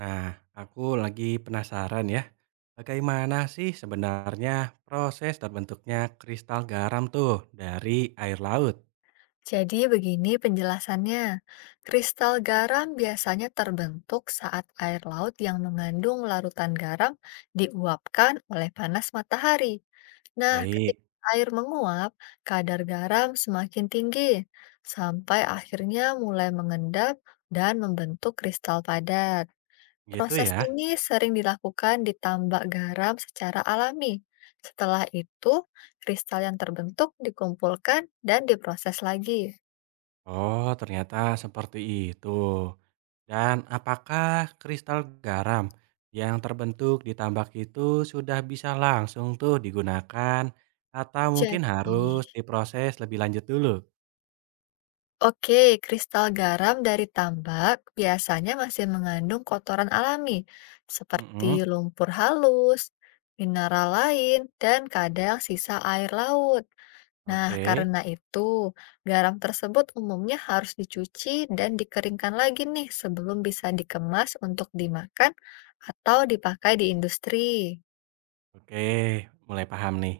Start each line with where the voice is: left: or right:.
right: Nah, aku lagi penasaran ya, bagaimana sih sebenarnya proses terbentuknya kristal garam tuh dari air laut?
left: Jadi begini penjelasannya, kristal garam biasanya terbentuk saat air laut yang mengandung larutan garam diuapkan oleh panas matahari. Nah,
right: Baik,
left: ketika air menguap, kadar garam semakin tinggi, sampai akhirnya mulai mengendap dan membentuk kristal padat.
right: gitu
left: Proses
right: ya.
left: ini sering dilakukan di tambak garam secara alami. Setelah itu, kristal yang terbentuk dikumpulkan dan diproses lagi.
right: Oh, ternyata seperti itu. Dan apakah kristal garam yang terbentuk di tambak itu sudah bisa langsung tuh digunakan atau mungkin
left: Jadi,
right: harus diproses lebih lanjut dulu?
left: oke, kristal garam dari tambak biasanya masih mengandung kotoran alami, seperti
right: Mm-mm.
left: lumpur halus, mineral lain, dan kadang sisa air laut. Nah,
right: Oke.
left: karena itu, garam tersebut umumnya harus dicuci dan dikeringkan lagi nih sebelum bisa dikemas untuk dimakan atau dipakai di industri.
right: Oke, mulai paham nih.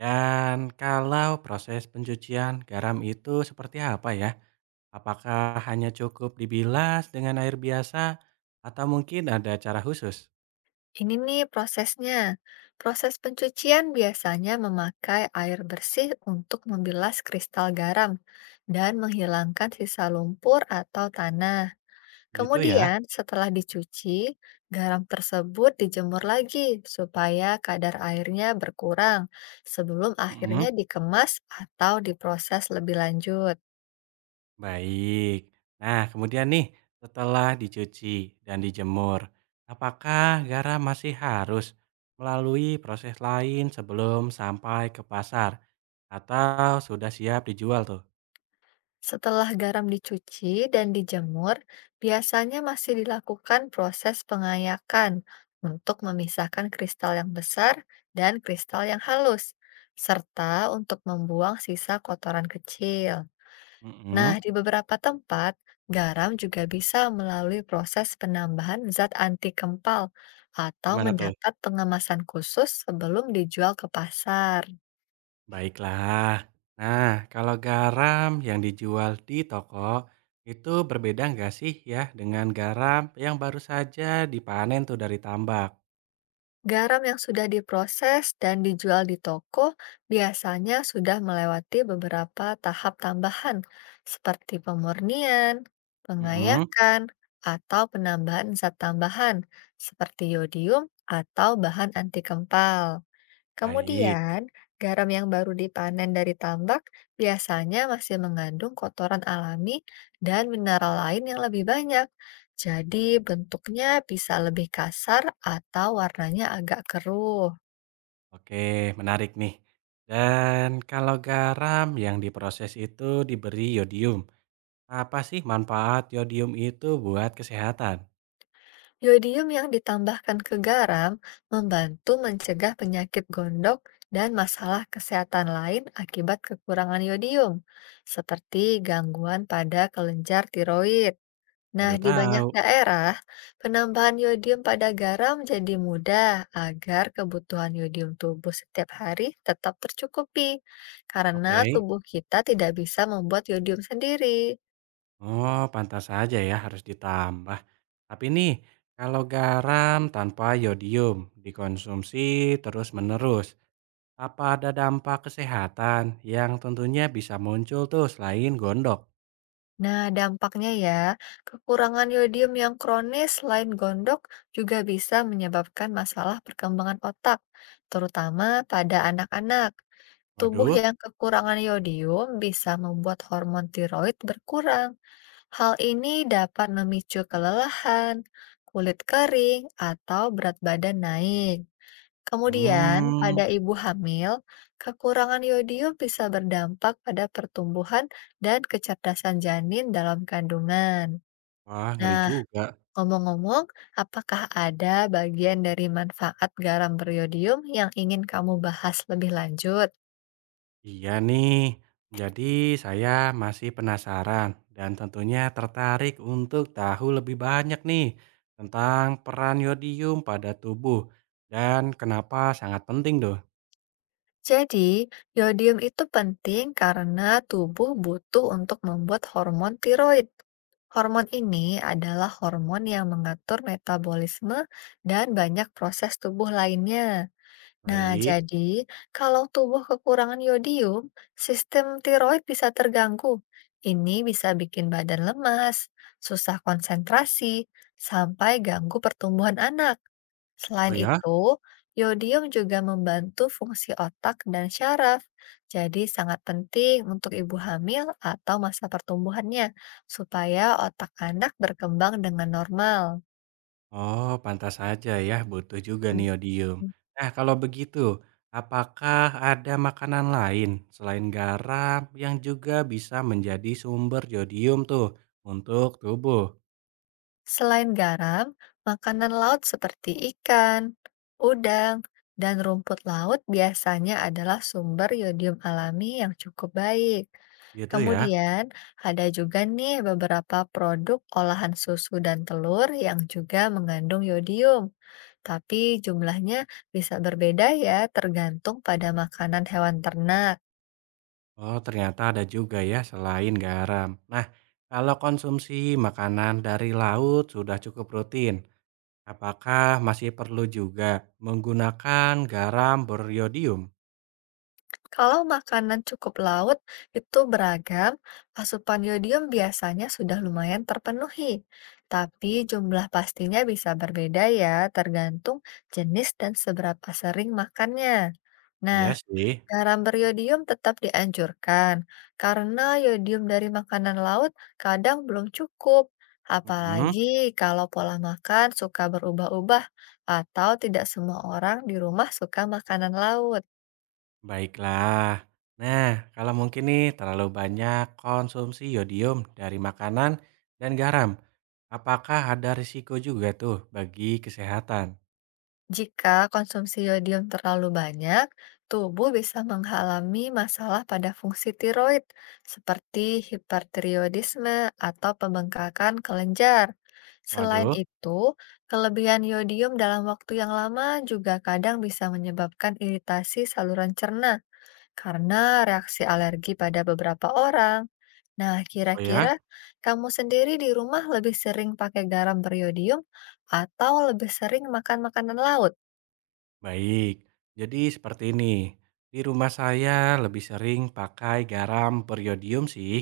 right: Dan kalau proses pencucian garam itu seperti apa ya? Apakah hanya cukup dibilas dengan air biasa atau mungkin ada cara khusus?
left: Ini nih prosesnya. Proses pencucian biasanya memakai air bersih untuk membilas kristal garam dan menghilangkan sisa lumpur atau tanah.
right: Gitu ya.
left: Kemudian, setelah dicuci, garam tersebut dijemur lagi supaya kadar airnya berkurang sebelum akhirnya
right: Mm-mm.
left: dikemas atau diproses lebih lanjut.
right: Baik. Nah, kemudian nih setelah dicuci dan dijemur, apakah garam masih harus melalui proses lain sebelum sampai ke pasar atau sudah siap dijual tuh?
left: Setelah garam dicuci dan dijemur, biasanya masih dilakukan proses pengayakan untuk memisahkan kristal yang besar dan kristal yang halus, serta untuk membuang sisa kotoran kecil. Nah,
right: Mm-mm.
left: di beberapa tempat, garam juga bisa melalui proses penambahan zat anti kempal atau
right: Gimana tuh?
left: mendapat pengemasan khusus sebelum dijual ke pasar.
right: Baiklah. Nah, kalau garam yang dijual di toko itu berbeda nggak sih ya dengan garam yang baru saja dipanen tuh dari tambak?
left: Garam yang sudah diproses dan dijual di toko biasanya sudah melewati beberapa tahap tambahan, seperti pemurnian,
right: Mm-mm.
left: pengayakan, atau penambahan zat tambahan, seperti yodium atau bahan anti kempal.
right: Baik.
left: Kemudian, garam yang baru dipanen dari tambak biasanya masih mengandung kotoran alami dan mineral lain yang lebih banyak. Jadi, bentuknya bisa lebih kasar atau warnanya agak keruh.
right: Oke, menarik nih. Dan kalau garam yang diproses itu diberi yodium, apa sih manfaat yodium itu buat kesehatan?
left: Yodium yang ditambahkan ke garam membantu mencegah penyakit gondok dan masalah kesehatan lain akibat kekurangan yodium, seperti gangguan pada kelenjar tiroid. Nah,
right: Baru
left: di banyak
right: tahu.
left: daerah, penambahan yodium pada garam jadi mudah agar kebutuhan yodium tubuh setiap hari tetap tercukupi, karena
right: Oke.
left: tubuh kita tidak bisa membuat yodium sendiri.
right: Oh, pantas saja ya harus ditambah. Tapi nih, kalau garam tanpa yodium dikonsumsi terus-menerus, apa ada dampak kesehatan yang tentunya bisa muncul tuh selain gondok?
left: Nah, dampaknya ya, kekurangan yodium yang kronis selain gondok juga bisa menyebabkan masalah perkembangan otak, terutama pada anak-anak. Tubuh
right: Waduh.
left: yang kekurangan yodium bisa membuat hormon tiroid berkurang. Hal ini dapat memicu kelelahan, kulit kering, atau berat badan naik. Kemudian,
right: Hmm.
left: pada ibu hamil, kekurangan yodium bisa berdampak pada pertumbuhan dan kecerdasan janin dalam kandungan.
right: Wah, ngeri
left: Nah,
right: juga.
left: ngomong-ngomong, apakah ada bagian dari manfaat garam beriodium yang ingin kamu bahas lebih lanjut?
right: Iya nih, jadi saya masih penasaran dan tentunya tertarik untuk tahu lebih banyak nih tentang peran yodium pada tubuh dan kenapa sangat penting dong.
left: Jadi, yodium itu penting karena tubuh butuh untuk membuat hormon tiroid. Hormon ini adalah hormon yang mengatur metabolisme dan banyak proses tubuh lainnya. Nah,
right: Baik.
left: jadi kalau tubuh kekurangan yodium, sistem tiroid bisa terganggu. Ini bisa bikin badan lemas, susah konsentrasi, sampai ganggu pertumbuhan anak. Selain
right: Oh ya?
left: itu, yodium juga membantu fungsi otak dan syaraf, jadi sangat penting untuk ibu hamil atau masa pertumbuhannya, supaya otak anak berkembang dengan normal.
right: Oh, pantas saja ya, butuh juga neodymium.
left: Mhm.
right: Nah, kalau begitu, apakah ada makanan lain selain garam yang juga bisa menjadi sumber jodium tuh untuk tubuh?
left: Selain garam, makanan laut seperti ikan, udang, dan rumput laut biasanya adalah sumber yodium alami yang cukup baik.
right: Gitu ya.
left: Kemudian, ada juga nih beberapa produk olahan susu dan telur yang juga mengandung yodium, tapi jumlahnya bisa berbeda ya tergantung pada makanan hewan ternak.
right: Oh, ternyata ada juga ya selain garam. Nah, kalau konsumsi makanan dari laut sudah cukup rutin, apakah masih perlu juga menggunakan garam beriodium?
left: Kalau makanan cukup laut itu beragam, asupan yodium biasanya sudah lumayan terpenuhi, tapi jumlah pastinya bisa berbeda ya tergantung jenis dan seberapa sering makannya.
right: Iya
left: Nah,
right: sih.
left: garam beriodium tetap dianjurkan karena yodium dari makanan laut kadang belum cukup,
right: Mm-mm.
left: apalagi kalau pola makan suka berubah-ubah atau tidak semua orang di rumah suka makanan laut.
right: Baiklah. Nah, kalau mungkin nih terlalu banyak konsumsi yodium dari makanan dan garam, apakah ada risiko juga tuh bagi kesehatan?
left: Jika konsumsi yodium terlalu banyak, tubuh bisa mengalami masalah pada fungsi tiroid, seperti hipertiroidisme atau pembengkakan kelenjar. Selain
right: Waduh.
left: itu, kelebihan yodium dalam waktu yang lama juga kadang bisa menyebabkan iritasi saluran cerna karena reaksi alergi pada beberapa orang. Nah,
right: Oh ya.
left: kira-kira kamu sendiri di rumah lebih sering pakai garam beriodium atau lebih sering makan makanan laut?
right: Baik. Jadi seperti ini. Di rumah saya lebih sering pakai garam beriodium sih.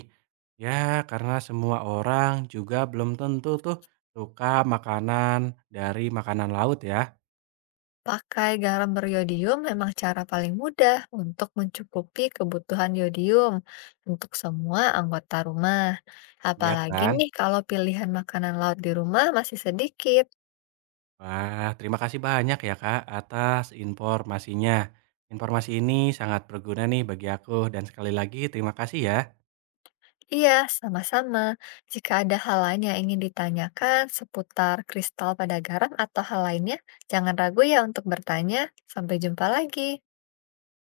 right: Ya, karena semua orang juga belum tentu tuh suka makanan dari makanan laut ya.
left: Pakai garam beriodium memang cara paling mudah untuk mencukupi kebutuhan yodium untuk semua anggota rumah.
right: Iya
left: Apalagi
right: kan?
left: nih kalau pilihan makanan laut di rumah masih sedikit.
right: Wah, terima kasih banyak ya Kak atas informasinya. Informasi ini sangat berguna nih bagi aku dan sekali lagi terima kasih ya.
left: Iya, sama-sama. Jika ada hal lain yang ingin ditanyakan seputar kristal pada garam atau hal lainnya, jangan ragu ya untuk bertanya. Sampai jumpa lagi.